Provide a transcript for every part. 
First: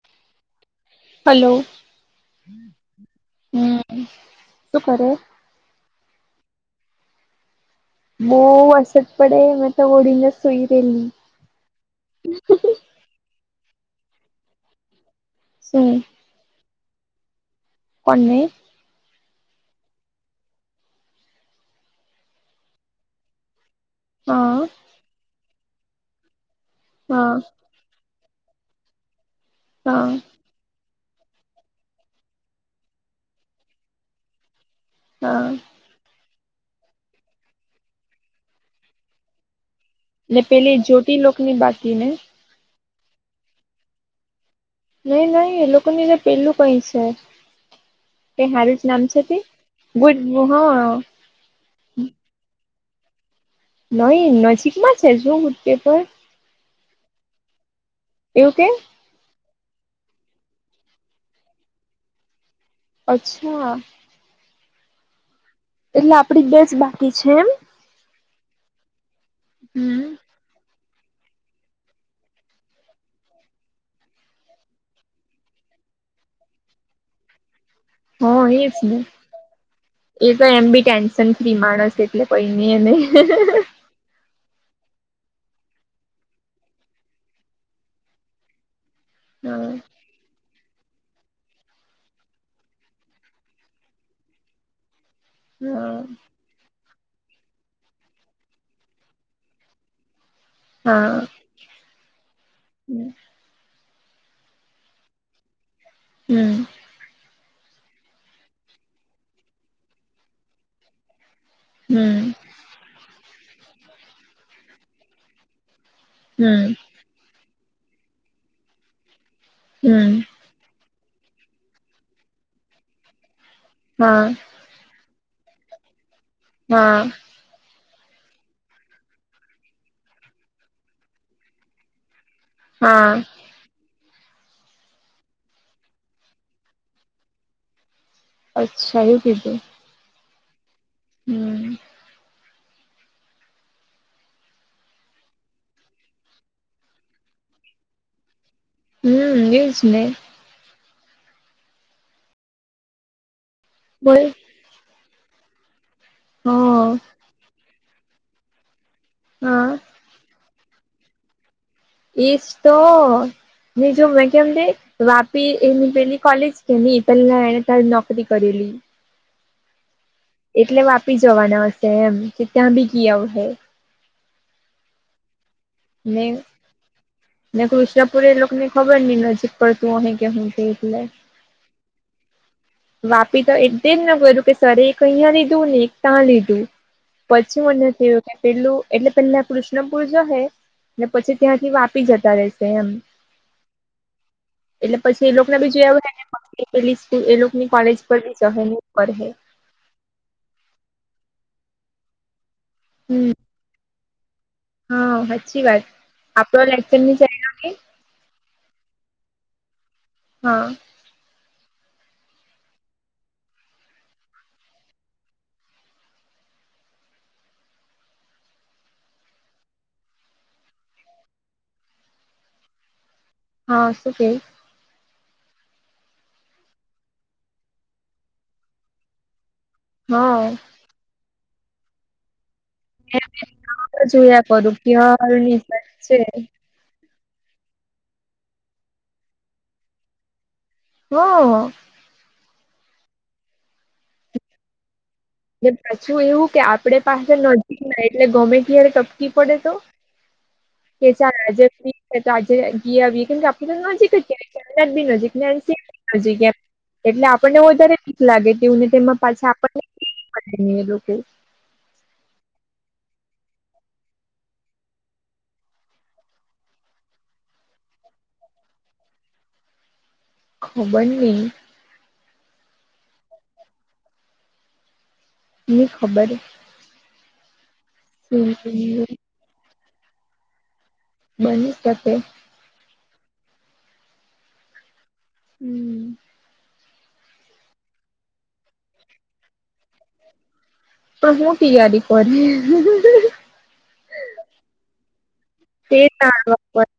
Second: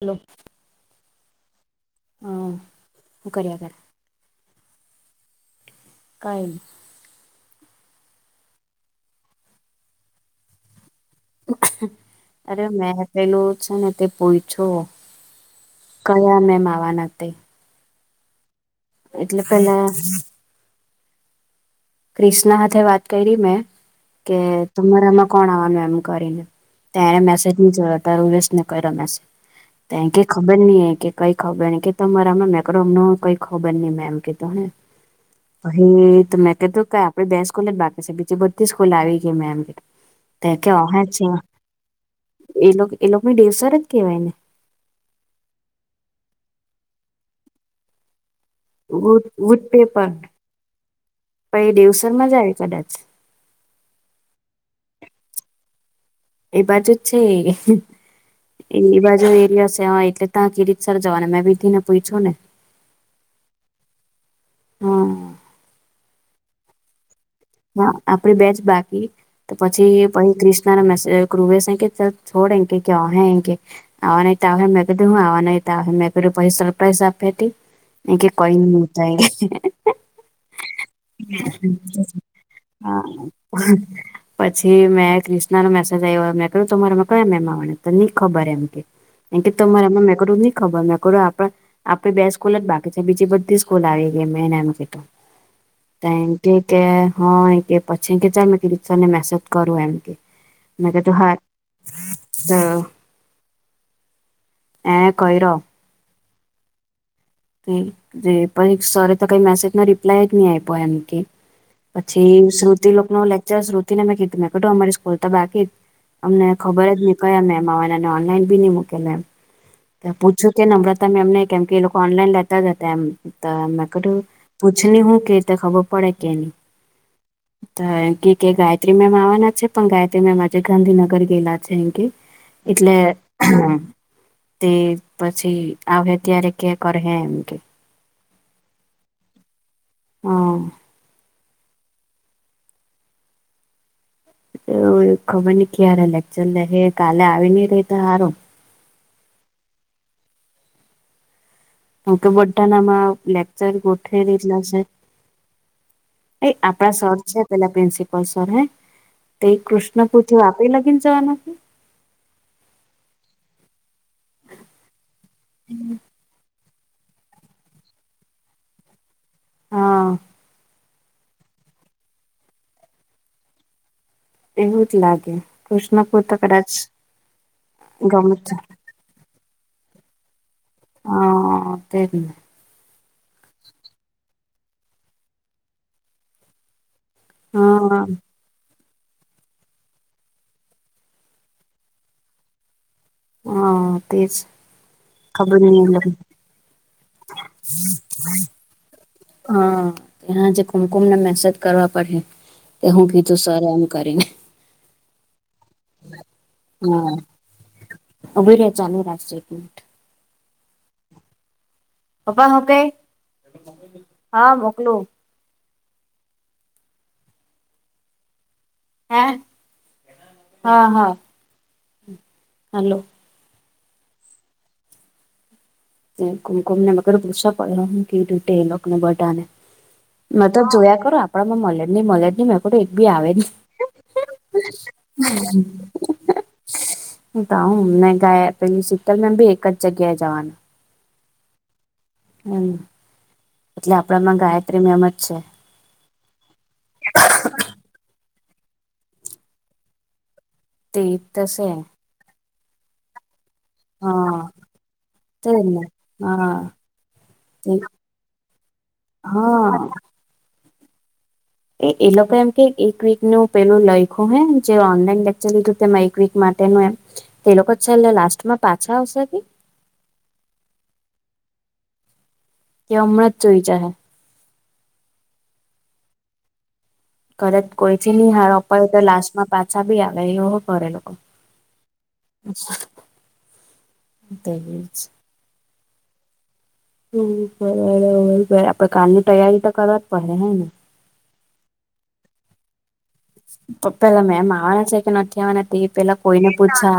Hello. Hello હું કર્યા કર હમ શું કરો? કઈ ન બો વરસાદ પડે મે તો ઓડીને સૂઈ ગેલી. અરે મેંહ પેલું છે ને તે પૂઇછું. શું? કયા મેમ આવાના તે. પને એટલે પેલા ક્રિષ્ના હાથે વાત કરી મેં કે હા તમારામાં કોણ આવાનું એમ કરીને. ત્યારે હા મેસેજ ની જોયો તો ઉર્વેશ ને કર્યો મેસેજ તેમ હા કેક ખબર નઈ કે કઈ ખબર ન કે તમારામાં મેક્રોમ ન કઈ ખબર નઈ મેમ કે તુ હુ. હા. હે તો મેં કીધું કે આપે બે સ્કૂલ જ બાકી છેકી બીજી બધી સ્કૂલ આવી ગઈ મે એમ કે. ને કે પેલી અહે જ્યોતિ છે લોક ની બાકી ને. એ લોકો એ લોકોને દેવસર જ કેવાય ને નહી નઈ એ લોકો ની પેલું કઈ છે એ હારું જ નામ છે ગુડ તે ગુડ દેવસરમાંજા આવે કદાચ નહી નજીકમાં છે શું પેપર એ બાજુ છે એ એવું કે એમની બાજુ એરિયા છે એટલે ત્યાં કિરીટસર જવાને મેં બી તેને પૂછ્યું ને અચ્છા હા એટલે આપડી દસ બાકી છે એમ હા આપડી બેજ બાકી તો હમ પછી પછી ક્રિષ્ના ક્રુવેસ કે ચ છોડે કે હહા હે એે આવા નહ તો આવે મેં કધું હું આવા નહી તો સરપ્રાઈઝ આપે તે એ કે હ કઈ એજ ની ને થાય એ તો એમ બી ટેન્શન ફ્રી માણસ એટલે કઈ નઈ એને હા પછી મેં ક્રિષ્ના નો મેસેજ આવ્યો મેં કહ્યું તમારામાં કયા મેમ આવવાના તો ની ખબર એમ કે હ તમારા માં મેં કીધું ની ખબર આપણા આપણી બે સ્કૂલ બાકી બીજી બધી સ્કૂલ આવી ગયી મે એને એમ કીધું હ એમ કેય કે હા એ કે પછી કે ચાલ મે સર ને મેસેજ કરું એમ કે મેં કેતો હા હારુ તો હમ એણે કોઈરો હમ, તે જે પહી સરે તો કઈ મેસેજના રિપ્લાય જ ની આયપો એમ કેય પછી શ્રુતિ લોકનો લેક્ચર શ્રુતિ ને મેં કીધ મેં કીધુ અમારી સ્કૂલ તો બાકી જ અમને હમ ખબર જ ની કયા મેમ આવાના ને ઓનલાઈન બી ની મૂકેલુ એમ ત હમ પૂછ છયુ કે નમ્રતા મેમ ને કેમકે એ લોકો ઓનલાઈન લેતા જ અતા એમ તો મેં કીધુ હા પૂછની હુ કેય તે ખબર પડે કેની હા, [inaudible] ત‌ એમ કેય કે ગાયત્રી મેમ આવવાના છે પણ ગાયત્રી મેમ આજે ગાંધીનગર ગેલા છે એમ કેય એટલે હા તે પછી આવહે ત્યારે કે કરહે એમ કેય અચ્છા એવુ કીધું હ, હમ એવ એક ખબરની કયારે લેકચર લેહે કાલે આવીની રેય તો હારુ હમ, એ જ ને હ, કેમ કે બધાનામાં લેક્ચર બોલ ગોઠવી દીધલા છે. એ હા આપડા સર છે પેલા પ્રિન્સિપલ સર હે તે હા કૃષ્ણપુત્ર આપ કોઈ લગીન જાવાના કે એજ તો ને જો મેં કેમ તે વાપી એની પેલી કોલેજ કેની પેલ્લા એણે તા જ નોકરી કરેલી હા, એટલે વાપી જવાના હશે એમ કે ત્યાં બી ગી આવહે એવું જ લાગે કૃષ્ણપુર ને તો કદાચ ગમ છે. ખબરની નજીક પડતું અહે કે હું તે એટલે હ, તે જે ને વાપી તો એટ, તે જ મે કયરુ કે સરે એક અઈયા લીધું ને એક તા લીધું પછી મને હા થીયુ કે પેલ્લું એટલે પેલ્લા કૃષ્ણપૂર જહે ને પછી ત્યાંથી વાપી જતા રેશે એમ હા તેજ એટલે પસી એલોકને ખબર બી નહી જોય એ આવહે કે પસી પેલી સ્કુ એલોક કોલેજ પર બી જહે ને એવુ કરહે હા, હાજે કુમકુમને મેસેજ કરવા પડહે કે હું કીધું સરે એમ કરીને હ, હાચ્ચી વાત આપડો હ, લેક્ચર ની ચાયલો ઉભી રે ચાલુ રાખજે એક મિનિટ હા પપ્પા હુ કેય, હ મોકલુ હે, હ હ હલો હા, શું કેય એ કુમકુમ ને એલોક ને પૂછવા પડહે હું કીયુ તે એલોકને બધાને હા મેત મે જોયા કરુ આપણામાં મલેજની મલેજની મે તો એક ભી આવેજની જોયા કરું કે છે હ ત હું ને ગાયા ને પેલી શીતલ મેમ ભી એક જ જગ્યાએ જાવાની હ હમ, એટલે આપડામાં ગાયત્રી મેમ જ છે. ને પાછું એવું કે આપડે પાસા નજીકના એટ ને ગમે ત્યારે ટપકી પડે તો તે કે ચાલ થશે આજેભી એત આજે ગી આવીએ કેમ કે આપણી તો નજીક જ કે હા ની કોલેજ બી નજીક ને તેજ એનસેએ ભી નજીક હા એમ એટલે આપણને વધારે બીક લાગે તેવુને તેમાં પાછા હા આપણને કરેની એલોકોયે એ એલોકો એમ કેય એક વીકનું પેલું લયખું હે જે ઓનલાઈન લેક્ચર લીધું તેમાં એક વીક માટેનું એમ તે લોકો છેલ્લે લાસ્ટમાં પાછા આવશે કે ખબર નથી કે અમૃત ચોઈ જા હે ખબર કદચ કોઈથી નહ હાર અપડ તો લાસ્ટમાં પાછા બી આવે એવો કરરેલો બની જ તતે તે છે. હમ્મ હમ બરાબર આપડે કાલની તૈયારી તો કરવા જ પડે હેને. હ હું તયારી કરી પપેલા મે મા આવેવા શ ન નથીવાના એ તે પેલા કોઈને પૂછા જાણવા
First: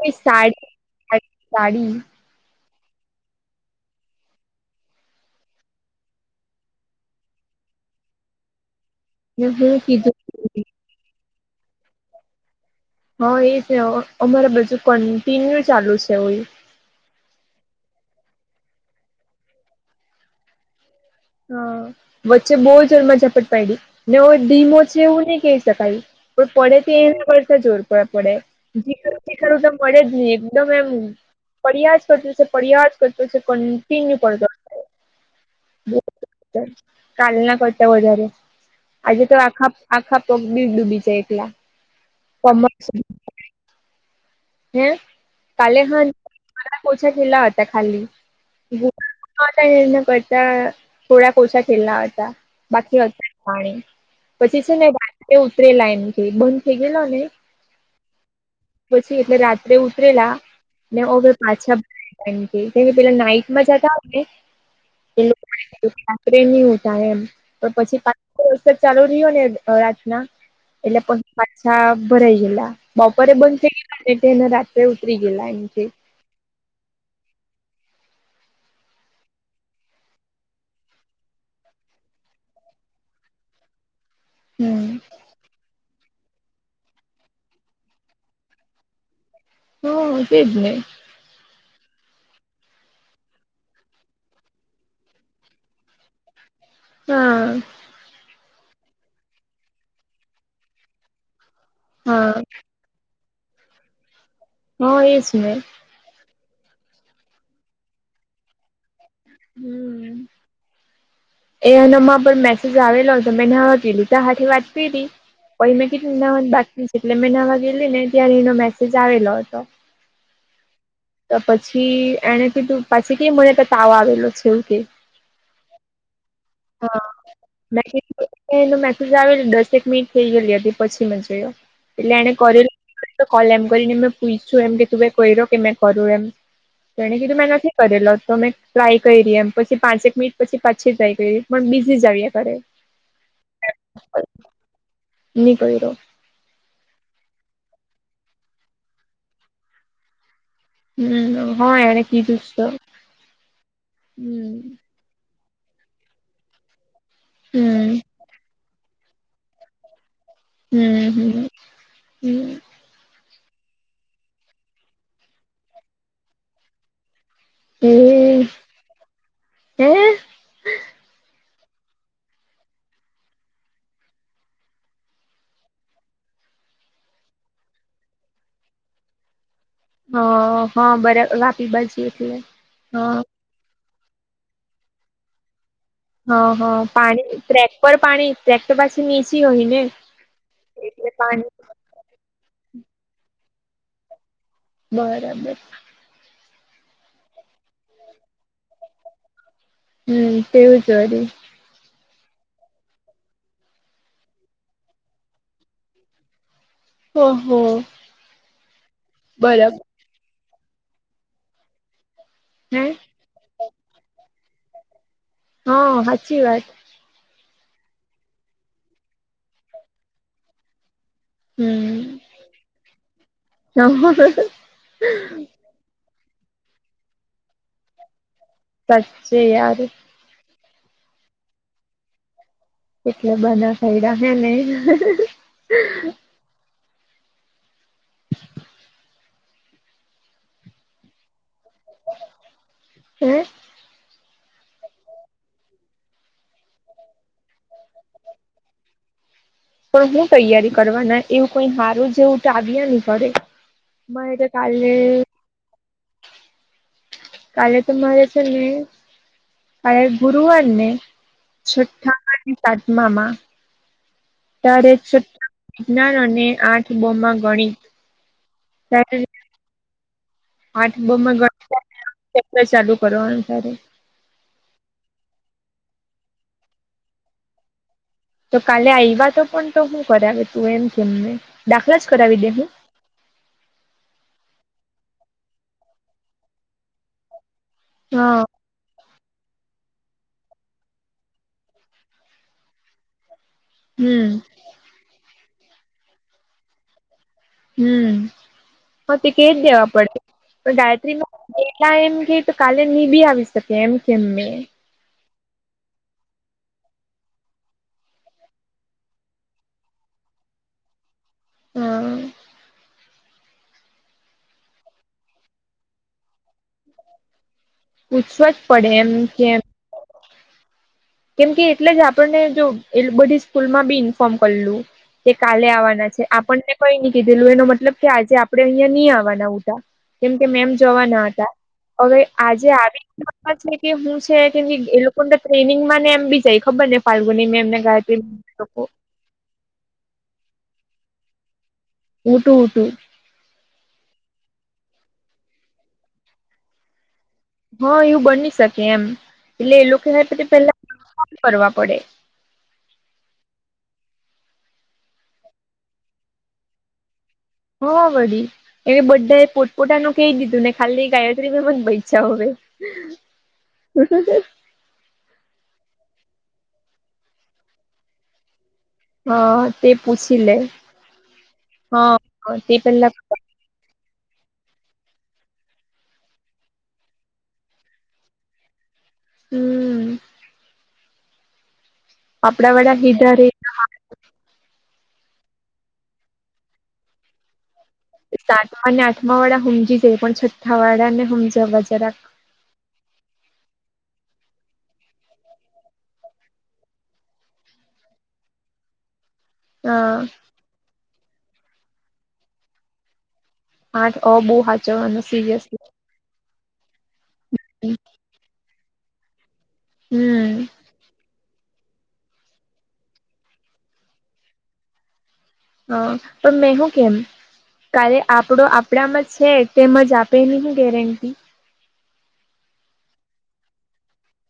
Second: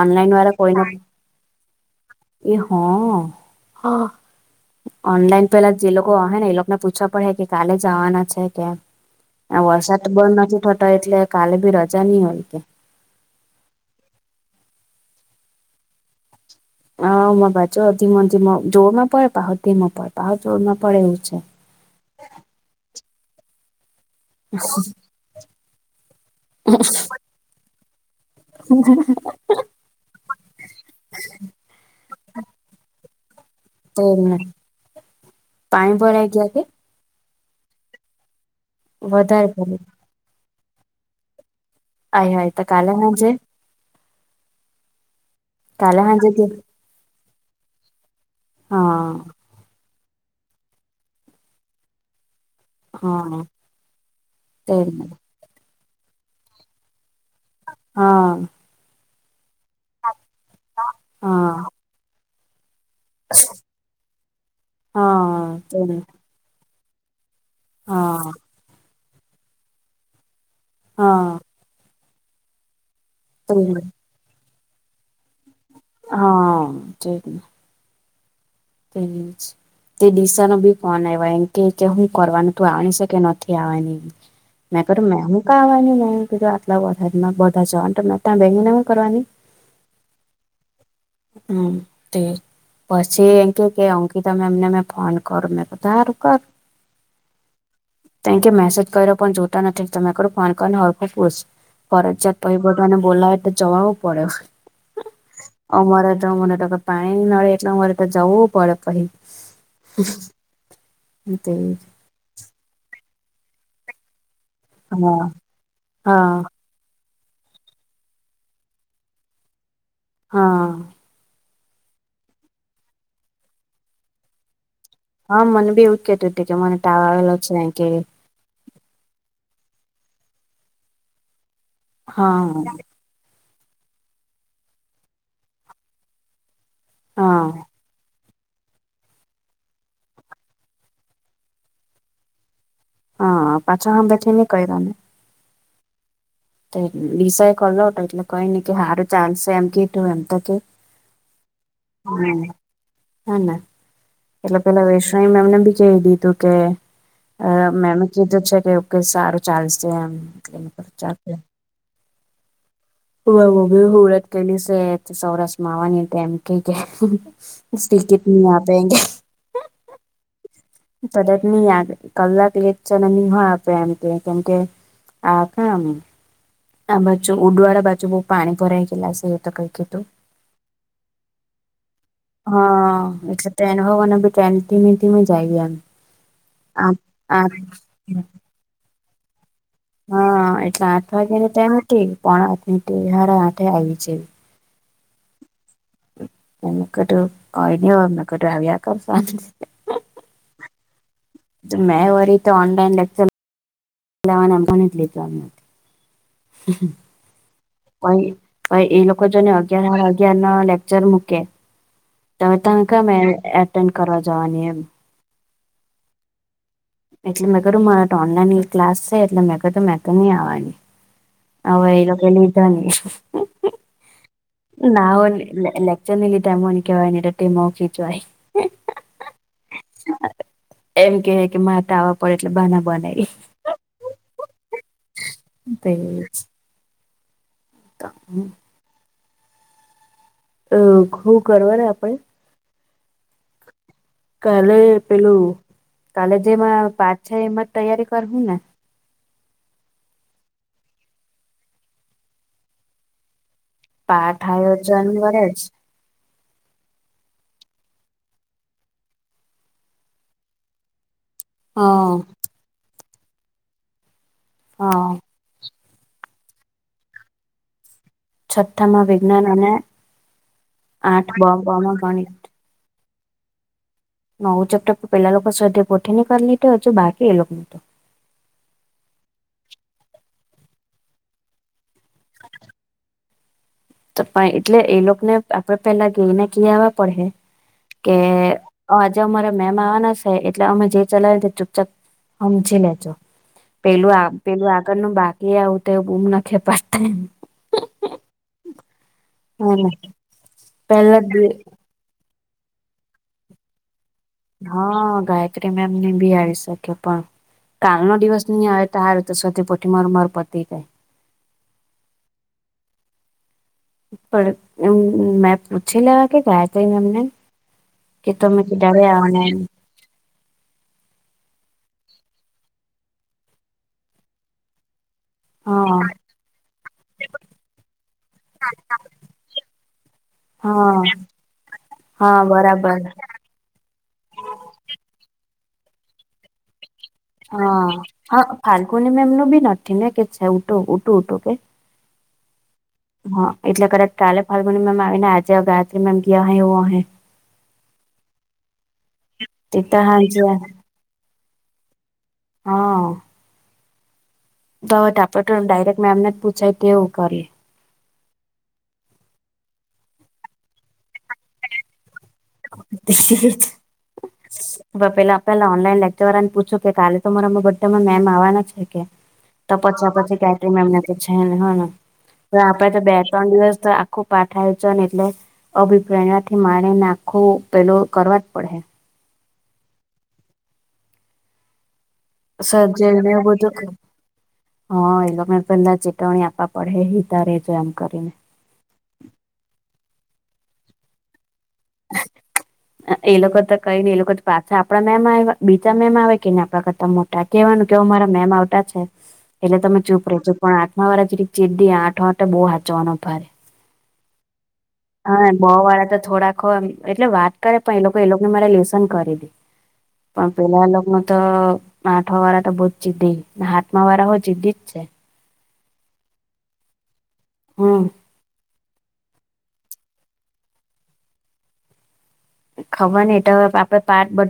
ઓનલાઈન વાળા સાડી કોઈને સાડી એ હો હો. ઓનલાઈન પેલા જે લોકો હ ને એ લોકોને પૂછવા પડે કે કાલે જવાના છે કેમ. ને હું વરસાદ બંધ નથી કીધું થતો એટલે કાલે ભી રજા નહી હોય કે હા એ છે અમારે બજુ કન્ટિન્યુ ચાલુ છે, હય હ ભજોધ મથીમાં જોર માં પડે પહમાં પડે પહ જોર માં પડે એવું છે. હ વચ્ચે બહુ ચરમાં ઝપટ પડી ને ડીમો છે એવું નહી કહી શકાય પણ પડે એના વરસા જોરપ પડે અ રૂપિયા મળે જ નહી એકદમ એમ ફરિયાદ કરત છે ફરિયા જ કરત છે. પડતો પાણી ભરાઈ ગયા કે કાલ ના કરતા વધારે આજે તો વધારે આખા ભ આખા તોગ બીબડુબી છે, એકલા આઈ હ તો કમર કાલે સુધી મજે હે કાલે હા હાજે કે મા પોછા ખેલા હતા ખલી. નિ હા ન કરતા થોડા કોસાા ખેલના આવ હતા. બાકી અત હા પાણી પછી છે તે ને ઉતરે લાઈન થી બંધ થઈ ગયેલો ને હા પછી એટલે રાત્રે ઉતરેલા ને હવે હા પાછા કે પેલા નાઈટમાં જતા હો, ને હા તે ટ્રેન ની ઉ થાય એમ પણ પછી હા પાંચ વરષ ચાલુ રહ્યો ને રાતના. એટલે પછ હા પાછા ભરાઈ ગયેલા બરે તે બંધ થ ગ નેને રાત્રે ઉતરી ગેલા એ. હા [unintelligible] તેનજ. તે દિશા ન બી કોણ આવ એમ કે કે હું કરવાનું ત આવ શ કે નથી આવવાની. મેં હમ કર્યું મેં હું કાવાની મેં કીધું આટલાા બધા જવા મેં ત્યાં બેસીને હું કરવાની. હમ એજ ને હમ તે. પછી એકી કે અંકી તમે એમને મે ફોન કરો મે કીધું હારું કર. હા. ક કે મેસેજ કર્યો પણ જોતા નથી તમેો ફોન કરીને ઓળખો પૂર હા ફરજિયાત પઈ તો એને બોલાવે તો જવાવું પડે. હું એસ ને અમારે તો મને તો કે પાણી નળે એટલે અમારે તો જવું પડે પહી. હમ તે એનામાં પણ મે આવેલો તો મેં ન હતી લીતા સાથે વાત કરી હા પછ મેં કેટલી ના હા બાકી. એટલે મહિનાવા ગેલી ને ત્યારે એનો મેસેજ આવેલો હતો. હા. પછી એને કીધું પછી કે મને તો તાવ આવેલો છેવું કે. હા મને બી ઉકે હતું ટ મને ટાળ છે કે. મેં કીધું એનો મેસેજ આવેલો દસેક મિનિટ થઈ ગયલી હતી પછી મે જોયો એટલે એને હા કરલ તો કોલ એમ કરીને મેં પૂછું એમ કે તું કો કે મે કરું એમ તેણે કીધું હા મેં નથી કરેલો તો મેં ટ્રાય કરી ર એમ પછી પાંચેક મિનિટ પછી પાછી ટ્રાય કરી પણ બિઝી જાવએ ઘરે હા પાછા હમ બેખને ક નિ કર્યો િશ એ કલો હતો એટલે કઈ નને સારું ચાલશે એમ ક તું એમ તો કે હમ હા એને કીધું છ હે ને એટલે પેલા વૈશ્ણણી મેમને બી કહી દીધું કે હમ મેમે કીધું છે કે સારું ચાલશે એમ હમ એટાલ હમ હમ હી હળત કેલી છે સૌરાષ્ટ્રમાંવાની એમ કે કે એલીી કેટ ન એ આ પેગે હે તદત નહી કલાક એક ચન નહી હોય આપે એમ કે કેમકે આ કામ આ બાચું ઉડુવાળ બાચું બ પાણી ભરાઈ ગલા સું તો કઈકી તું હ હા બરા વાપી બાજી હા એટલે ટ્રેન હોવાને બી ટ્રેન ધીમેી ધીમે જઈ ગયા એમ હ હ પાણી આ ટ્રેક પર પાણી ટ્રેક્ટ પાછી નીચી હોય ને હા એટલે આઠ વાગ્યા ની ટાઈમ પણ આઠ સાડાે આઠે આવી જાય બરાબર એમ કટું કઈ ન હોય એમ કું આવી આ કર હમ તેવું જ હો મેં વરી તો ઓનલાઈન લેક્ચર લેવાને મને જ લીધું નથી ઓહો પ પ એ લોકો જો ને બરાબર અગિયાર હાડા અગયાર ન લેક્ચર મૂકે તો ત હે કમે એટેન્ડ કરવા જવાની એમ હા સાચી વાત એટલે મગું મારા ઓનલાઈન ક્લાસ એટલે મગડ મગની આવવાની હવે એ લોકો લીધો હ હ ના લેક્ચરની લી ટ મોનિકવાટ ટમખી જ સાચે યાર એમ કેવાય કે માટ આવવા પડે એટલે બના એટલે બના ખાઈ રહ નને ત હમ અ ખું કરવાવ આપણે હમ કાલે પેલું કાલે જેમાં પાચ છે એમાં તૈયારી કરવું ને [inaudible] [inaudible] [inaudible] પણ હું તૈયારી કરવાના એવું કઈ હારું જેવું ટ આવ્યા નની ઘડે મ તો કાલને બ છે કાલે તો મહરા છે નહી કાલે ગુરુવાર નહી હ છઠ્ઠામાંની સાતમામાં હ ત્યારે છઠ્ઠા કિજ્નાર અને આઠ બો માં ગણિત છથ્ઠામાં ત્યારે વિજ્ઞાન અને આઠ બ બ માં ગણી ચાલુ કરવાનું ત્યારે નવું ચેપ્ટર પેલા લોકો શરદી પોઠથી ની કરી લીધ તો હજુ બાકી એ લોકો તો તો કાલે આવવા તો પણ તો હું કરાવે તું એમ કેમને દાખલા જ કરાવી દે હું પણ એટલે એ લોકોને આપડે પેલા ગઈને કવા પડે કે હા આજે અમારા મેમ આવવાના છે એટલે અમે જે ચલાવી ચુપચાપ સમજી લેજો હમ પેલું પેલું આગળનું બાકી આવું તો એવું બૂમ નાખે પડતા એમ હમ હ તે કે જ દેવા હ પડશે પણ પેલા જ ગાયત્રી એમ કે તો કાલે ની બી આવી શકે એમ કેમ મે હા ગાયત્રી મે એમ નહી બી આવીરી શકે પણ કાલ નો દિવસ નહી આવે ત હ તો સથીઠી માર માર પતી કાય હા પણ મેં પૂછી લેવા કે ગયા છે એમને કે પૂછવા જ તમે કે પડે એમ ડરે્યાને કેમ કેમ કે એટલે જ આપણને જો એ બધી સ્કૂલમાં બી ઇન્ફોર્મ કરેલું. તે કાલે હા આવવાના છે આપણને કઈ ન કીધેલું એનો મતલબ કે આજે આપડે અહિયાયા નહી આવવાના ઉટ કેમ કે મેમ હા જોવા ના હતા હવે હા આજે બરાબર આવી છે કે હું છે કેમ એ લોકોને તો ટ્રેનિંગ ને એમ બી જાય ખબર ને ફાલ્ગુની એમને ગાય એનું બી નથી ને કે છે ઉટું ઉટું ઉટું કે ઉટું ઉટું હા એટલે કદાચ કાલે ફાર્મુની મેમ આવી ને આજે ગાયત્રી મેમ ગયા એવું હહી હા એવું બની શકે એમ એટલે તે એ તો લોકો હાંજે પેલા કરવા પડે હા. તોવે આપે ડાયરેક્ટ મેમને જ પૂછાય તે એવું કરીએ. હા વડી એને બધાએ પોટપોટાનું કહી દીધું ને ખાલી ગાયત્રી મેમ જ પૈછ હવે [inaudible] હ પેલા આપેલા ઓનલાઈન લેકચર વાર ને પૂછું કે કાલે તો મારામાં બધામાં મેમ આવવાના છે કે હા તો તે પછા પછી પૂછી લે કેટરી એમને તો છે ને હ તો હા તે આપડે તો પેલા બે ત્રણ દિવસ તો આખું પાઠાયું છે એટલે અભિપ્રાયથી મારેને આખું પેલું કરવા જ પડે. હમ આપડા વાળા સજને હીધા રે બધું કે હા એ લોકો મે પેલા ચેતવણી આપવા પડે હ તારેજ એમ કરીને. સાતમા ને આઠમા વાળા સમજી જાય પણ છઠ્ઠા વાળા ને સમજવા જરા એ લોકો તો કઈ ને એ લોકો પાછા આપડા મેમ આયવા બીજા મેમ આવે કે ને આપડા કરતા મો તા કેવાનું કે અવે મારા મેમ આવટા છે. એટલે હ તમે ચૂપ રેહ જો પણ આઠમા વાળા જીરીક જિદ્દી આઠવા માટે બો હાંચવાનો ભારે. આઠ અ બો હા હા બો વાળા તો થોડા એટલે વાત કરે પણ એ લોકો એ લોકોને મારે લેસન કરી દે પણ હમ પેલા એ લોકનું તો તો આઠવા વાળા તો બજ જીદી હાથમા વાળા હો જીદી જ છે. હ પણ મેં હું કેમ હમ કાલે આપડો આપડામાં છે તેમજ આપે ની હું ગેરંટી. ખબર ની તમે આપડે પાટ બટ